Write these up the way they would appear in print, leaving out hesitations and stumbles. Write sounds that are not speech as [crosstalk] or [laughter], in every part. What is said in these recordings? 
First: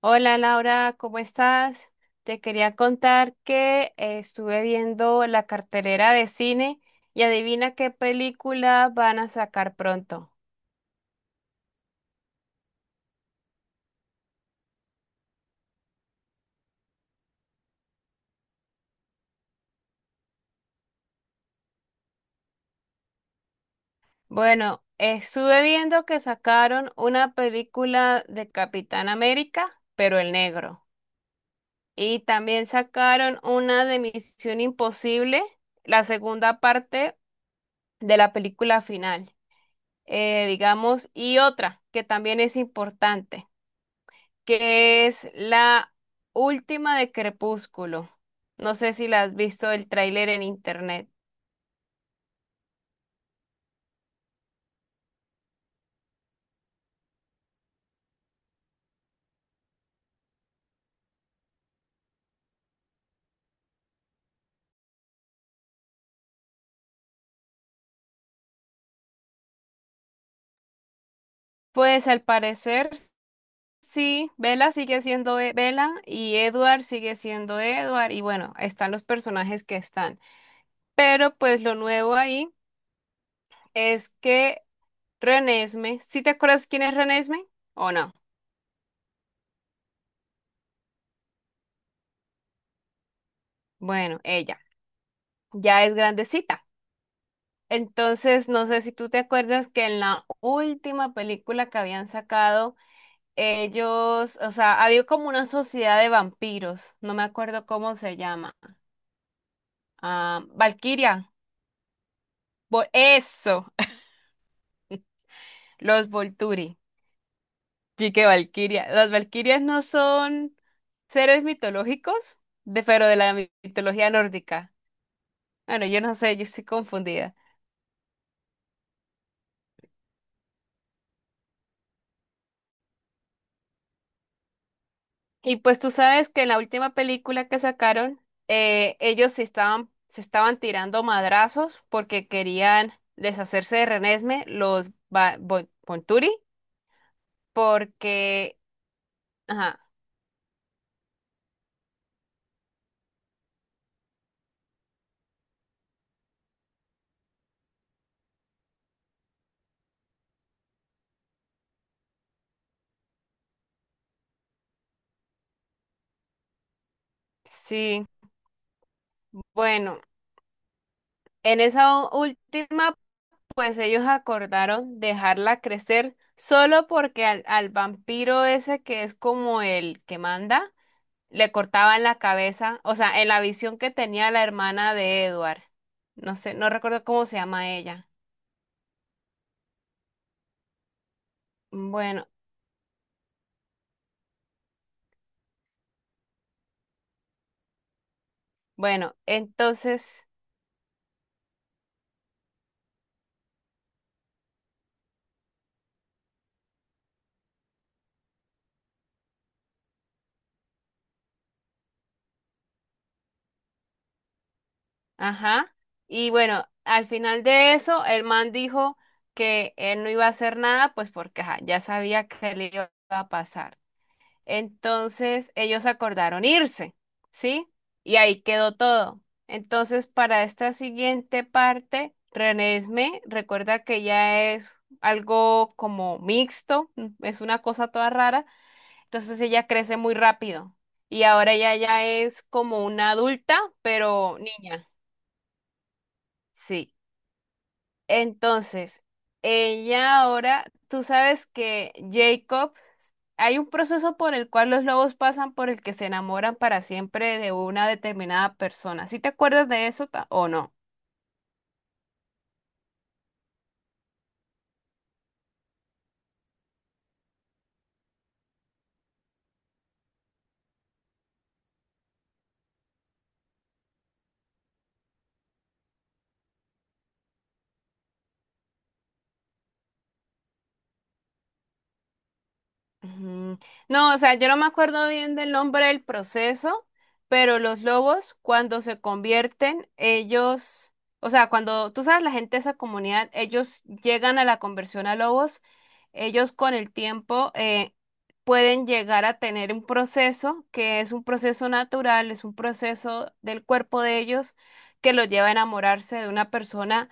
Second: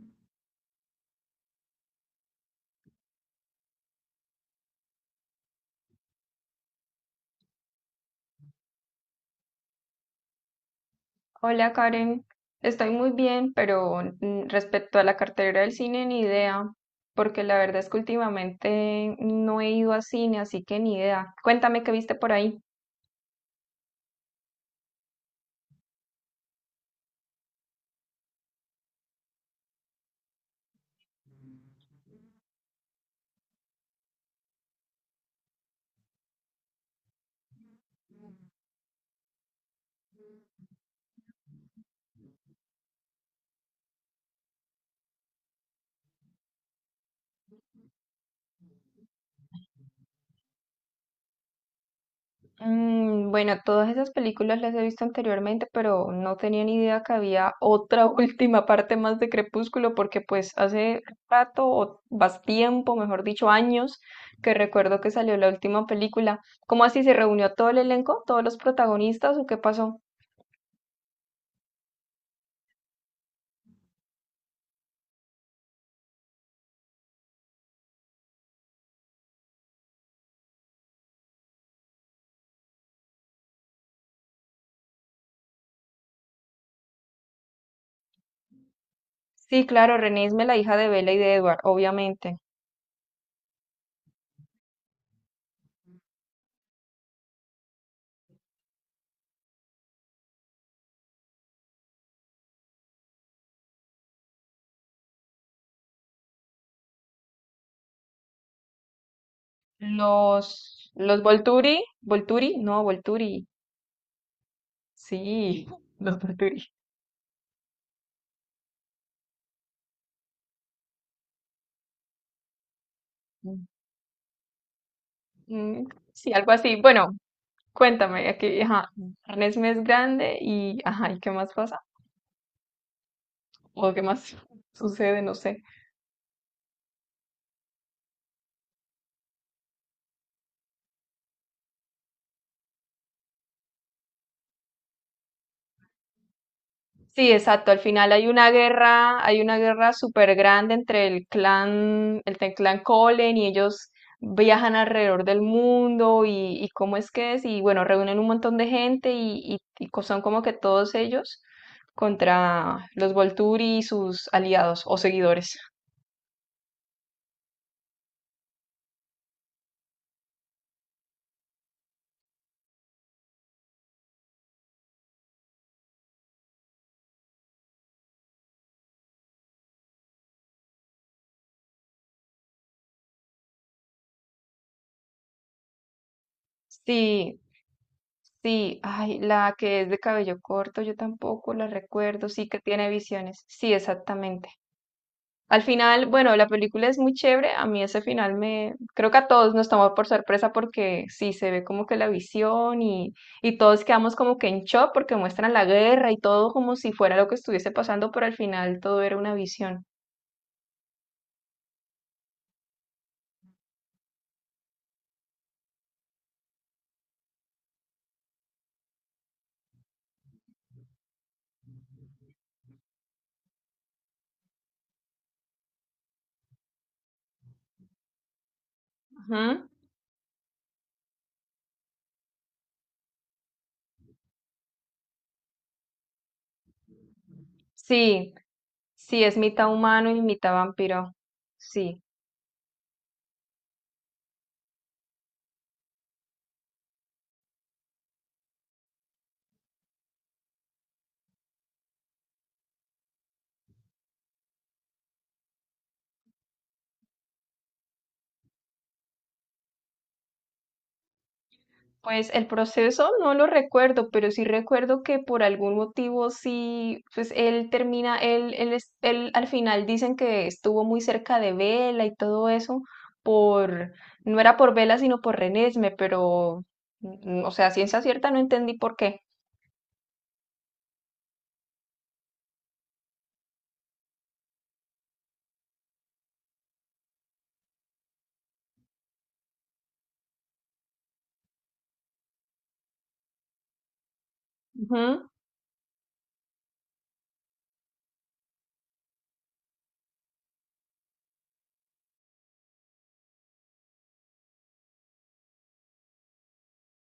Hola Laura, ¿cómo estás? Te quería contar que estuve viendo la cartelera de cine y adivina qué película van a sacar pronto. Hola Karen, estoy muy bien, pero respecto a la cartera del cine, ni idea, porque la verdad es que últimamente no he ido a cine, así que ni idea. Cuéntame qué viste por ahí. Bueno, estuve viendo que sacaron una película de Capitán América, pero el negro. Y también sacaron una de Misión Imposible, la segunda parte de la película final, digamos, y otra que también es importante. Que es la última de Crepúsculo. No sé si la has visto el tráiler en internet. Mm, bueno, todas esas películas las he visto anteriormente, pero no tenía ni idea que había otra [laughs] última parte más de Crepúsculo, porque pues hace rato, o más tiempo, mejor dicho, años, que recuerdo que salió la última película. ¿Cómo así se reunió todo el elenco, todos los protagonistas o qué pasó? Pues al parecer sí, Bella y Edward sigue siendo Edward y bueno, están los personajes que están. Pero pues lo nuevo ahí es que Renesme, ¿sí te acuerdas quién es Renesme o no? Sí, claro, Renée es la hija de Bella y de Edward, obviamente. Bueno, ella ya es grandecita. Entonces, no sé si tú te acuerdas que en la última película que habían sacado ellos, o sea, había como una sociedad de vampiros, no me acuerdo cómo se llama. Ah, Los, Valquiria, los Volturi, Volturi, no, Volturi, eso, sí, [laughs] [laughs] los los Volturi. Volturi. Sí que Valkyria, las Valkyrias no son seres mitológicos, de, pero de la mitología nórdica. Bueno, Mm. yo no Sí, sé, yo algo estoy así. Bueno, confundida. cuéntame, aquí, ajá, Renesme es grande y, ajá, ¿y qué más pasa? ¿O qué más [laughs] sucede? No Y sé. pues tú sabes que en la última película que sacaron, ellos se estaban tirando madrazos porque querían deshacerse de Renesme, los Volturi. Sí, exacto. Al final Porque, hay una ajá, guerra súper grande entre el clan, clan Colen y ellos viajan alrededor del mundo y cómo es que es, y bueno, reúnen un montón de gente y, son como que todos ellos contra los Volturi y sus aliados o seguidores. sí, bueno, en esa última, pues ellos acordaron dejarla crecer solo porque al vampiro ese que es como el que manda, le cortaban la cabeza, o sea, en la visión que tenía la hermana de Edward. No sé, no recuerdo cómo se Sí, llama ella. sí, ay, la que es de cabello corto, yo tampoco la Bueno, recuerdo, sí que tiene visiones. Sí, exactamente. Al final, bueno, la película es muy chévere. A mí ese final me, creo bueno, que a todos nos tomó por entonces... sorpresa porque sí, se ve como que la visión y todos quedamos como que en shock porque muestran la guerra y todo como si fuera lo que estuviese pasando, pero al final todo era una visión. Ajá. Y bueno, al final de eso, el man dijo que él no iba a hacer nada, pues porque ajá, ya sabía que le iba a pasar. Entonces, ellos acordaron irse, ¿sí? Y ahí quedó todo. Ujú. Entonces, para esta siguiente parte, Renesme recuerda que ya es algo como mixto, mm, es una cosa toda Sí, rara. sí, es Entonces, ella mitad crece humano muy y mitad rápido. vampiro. Y ahora ella Sí. ya es como una adulta, pero niña. Sí. Entonces, ella ahora, tú sabes que Jacob, hay un proceso por el cual los lobos pasan por el que se enamoran para siempre de una determinada persona. ¿Sí te acuerdas de eso o no? Pues el proceso no lo recuerdo, pero sí recuerdo que por algún motivo sí, pues él termina, él al final dicen que estuvo muy cerca de Vela y todo eso, por, no era por Vela sino por Renesme, pero, o sea, a ciencia cierta no entendí por qué. Ujú. No, o sea, yo no me acuerdo bien del nombre del proceso, pero los lobos cuando se convierten, ellos, o sea, cuando tú sabes, la gente de esa comunidad, ellos llegan a la conversión a Ujú, lobos, ellos con el tiempo pueden llegar a tener un proceso que es un proceso natural, es un proceso del cuerpo de ellos que los lleva a enamorarse de una persona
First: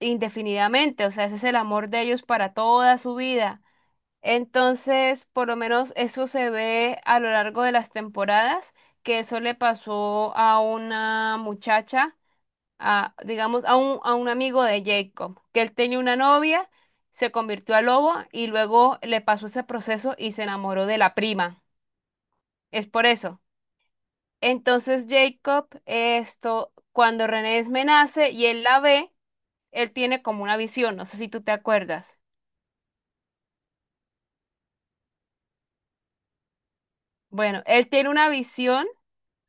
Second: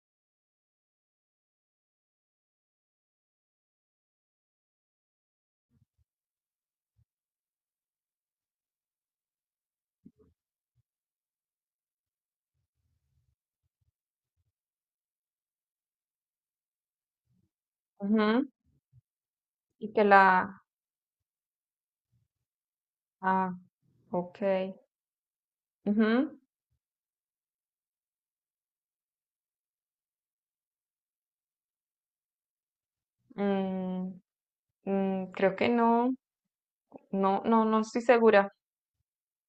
indefinidamente, o sea, ese es el amor de ellos para toda su vida. Entonces, por lo menos eso se ve a lo largo de las temporadas, que eso le pasó a una muchacha, a, digamos, a un amigo de Jacob, que él tenía una novia, se convirtió a lobo y ujú. luego le pasó ese Y que proceso y se la, enamoró de la prima. Es por eso. ah, ok, Entonces, Jacob, ujú, esto, cuando Renesmee nace y él la ve, él tiene como una visión, no sé si tú te acuerdas. mm, creo que no, no, Bueno, no, no él estoy tiene una segura. visión.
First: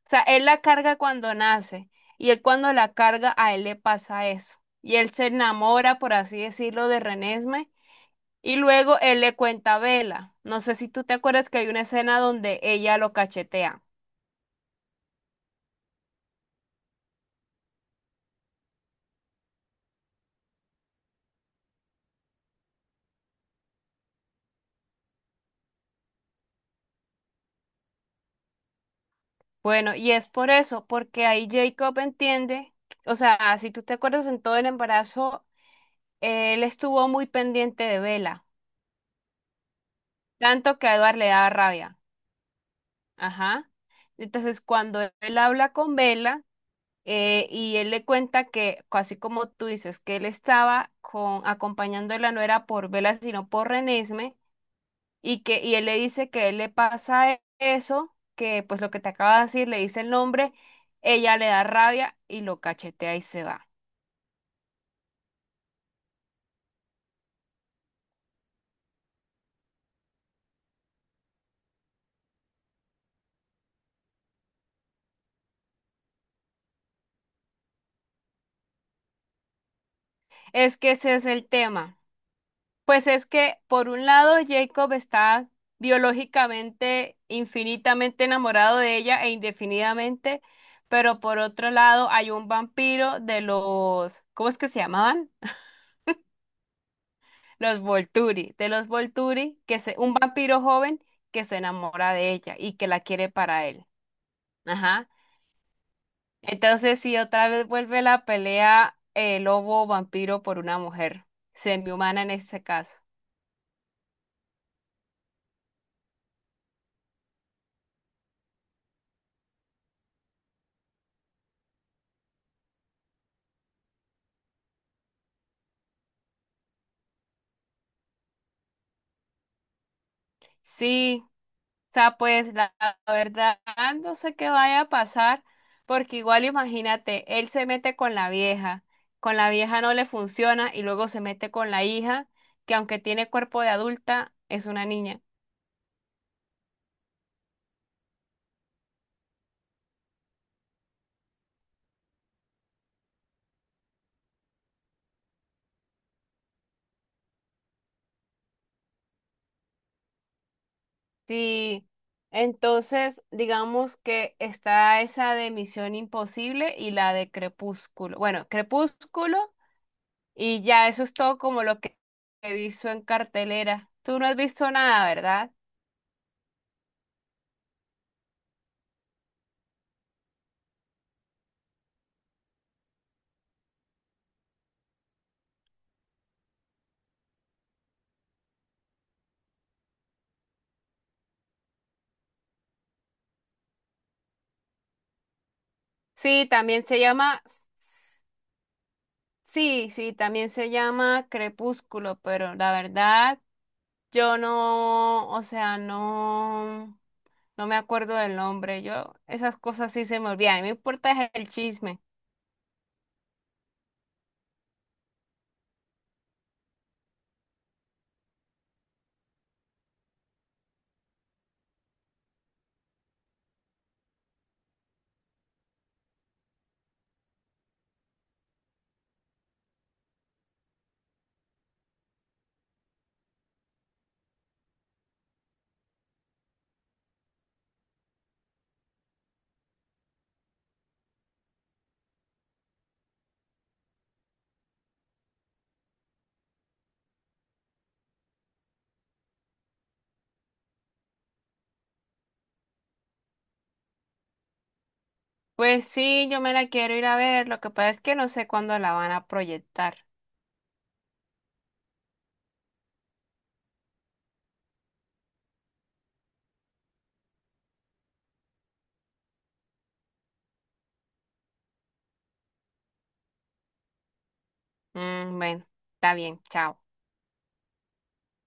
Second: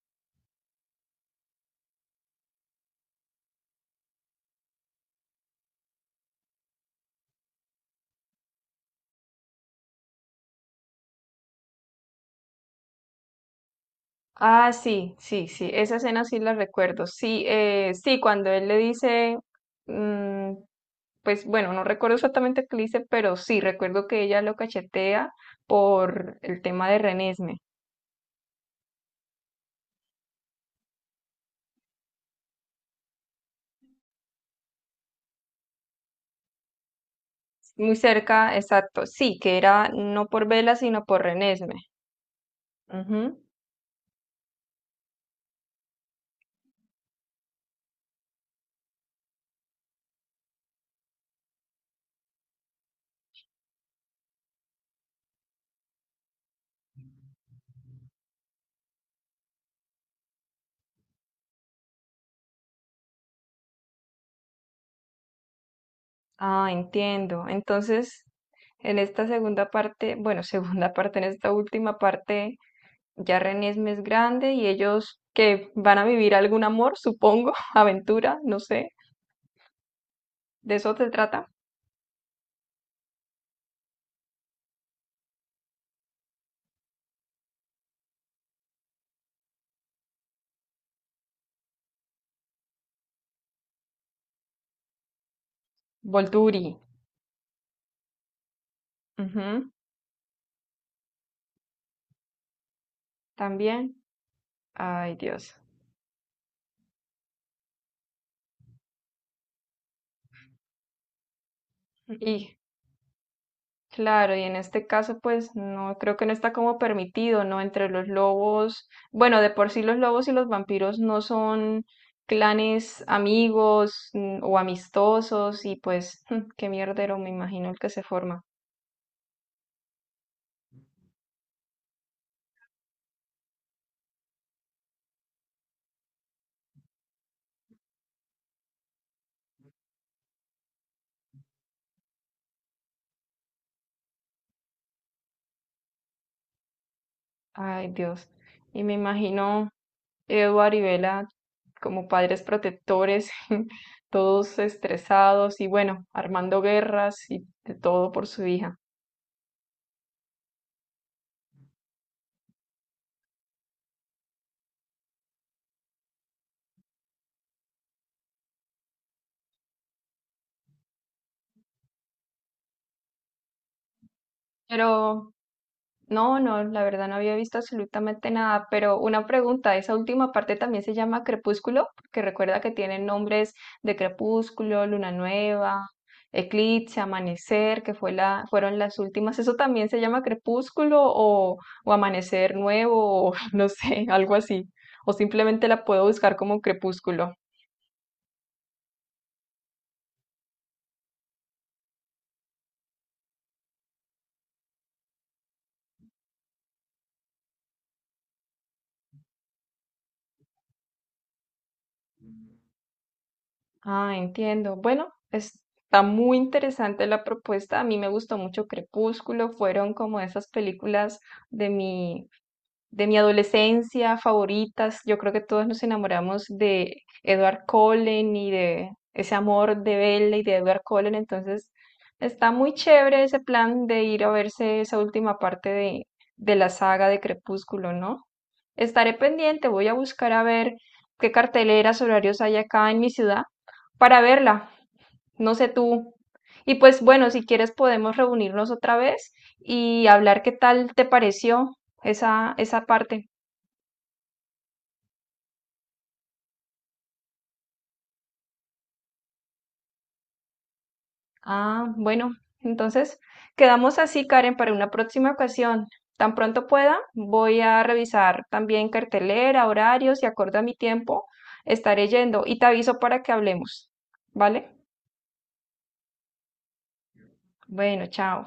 O sea, él la carga cuando nace y él cuando la carga a él le pasa eso. Y él se enamora, por así decirlo, de Renesme y luego él le cuenta a Vela. No sé si tú te acuerdas que hay una escena donde ella lo cachetea. Ah, sí, sí, sí, esa escena sí la recuerdo. Sí, sí, cuando él le dice, mm, pues bueno, no recuerdo exactamente qué le dice, pero sí, recuerdo que ella lo cachetea por el tema de Renesme. Bueno, y es por eso, porque ahí Jacob entiende, o sea, si tú te acuerdas en todo el embarazo, él estuvo muy pendiente Muy de Vela, cerca, exacto, sí, que era no por Vela, tanto que a sino Edward por le daba Renesme. rabia. Ujú. Ajá. Entonces, cuando él habla con Vela, y él le cuenta que, así como tú dices, que él estaba con, acompañándola no era por Vela, sino por Renesme, y que, y él le dice que él le pasa eso, que pues lo que te acaba de decir, le dice el nombre, ella le da rabia y lo cachetea y se va. Ah, entiendo. Entonces, en esta segunda parte, bueno, [laughs] segunda parte, en esta última parte. Ya René es más grande y ellos que van a vivir algún amor, supongo, [laughs] aventura, no sé. De Es que eso se ese es trata. el tema. Pues es que, por un lado, Jacob está biológicamente, infinitamente enamorado de ella e indefinidamente, pero por otro lado hay un vampiro de los, ¿cómo es que se llamaban? Volturi. Los Volturi, de los Volturi, Ujú. que se, un vampiro joven que se enamora de ella y que la quiere para él. También. Ajá. Ay, Dios. Entonces, si otra vez vuelve la pelea, lobo-vampiro por una mujer, semi-humana en Y este caso. claro, y en este caso, pues no creo que no está como permitido, ¿no? Entre los lobos. Bueno, de por sí los lobos y los vampiros no son clanes amigos, o amistosos y pues [laughs] qué mierdero me imagino el que se forma. Sí. O sea, pues la verdad no sé qué vaya a pasar, porque igual imagínate, él se mete con la vieja no le funciona y luego se mete con la hija, que aunque tiene cuerpo de adulta, es una niña. Ay, Dios. Y me imagino. Edward y Bella como padres protectores, [laughs] todos estresados y bueno, armando guerras y de todo por su hija. Sí, entonces digamos que está esa de Misión Imposible y la de Crepúsculo. Bueno, Crepúsculo y ya eso es todo como lo que he visto en cartelera. Tú no has visto nada, Pero ¿verdad? No, no, la verdad no había visto absolutamente nada, pero una pregunta, ¿esa última parte también se llama crepúsculo? Porque recuerda que tienen nombres de crepúsculo, luna nueva, eclipse, amanecer, que fue la, fueron las últimas. ¿Eso también se llama crepúsculo o amanecer nuevo o [laughs] no sé, algo así? O simplemente la puedo buscar Sí, como también se crepúsculo. llama. Sí, sí, también se llama Crepúsculo, pero la verdad yo no, o sea, no, no me acuerdo del nombre. Yo esas cosas sí se me olvidan. A mí me importa es el chisme. Ah, entiendo. Bueno, está muy interesante la propuesta. A mí me gustó mucho Crepúsculo. Fueron como esas películas de mi de mi adolescencia favoritas. Yo creo que todos nos enamoramos de Edward Cullen y de ese amor de Bella y de Edward Cullen. Entonces, está muy chévere ese plan de ir a verse esa última parte de la saga de Crepúsculo, ¿no? Estaré pendiente, voy a buscar a ver qué carteleras, horarios hay acá en mi ciudad para verla. No sé tú. Y pues bueno, si quieres podemos reunirnos otra vez y hablar qué tal te pareció esa, esa parte. Pues sí, yo me la quiero ir a ver. Lo que pasa es que no sé cuándo la van a proyectar. Ah, bueno, entonces quedamos así, Karen, para una próxima ocasión. Tan pronto pueda, voy a revisar también cartelera, horarios y acorde a mi tiempo, estaré yendo y te aviso para que hablemos. ¿Vale? Mm, bueno, está bien, chao. Bueno, chao.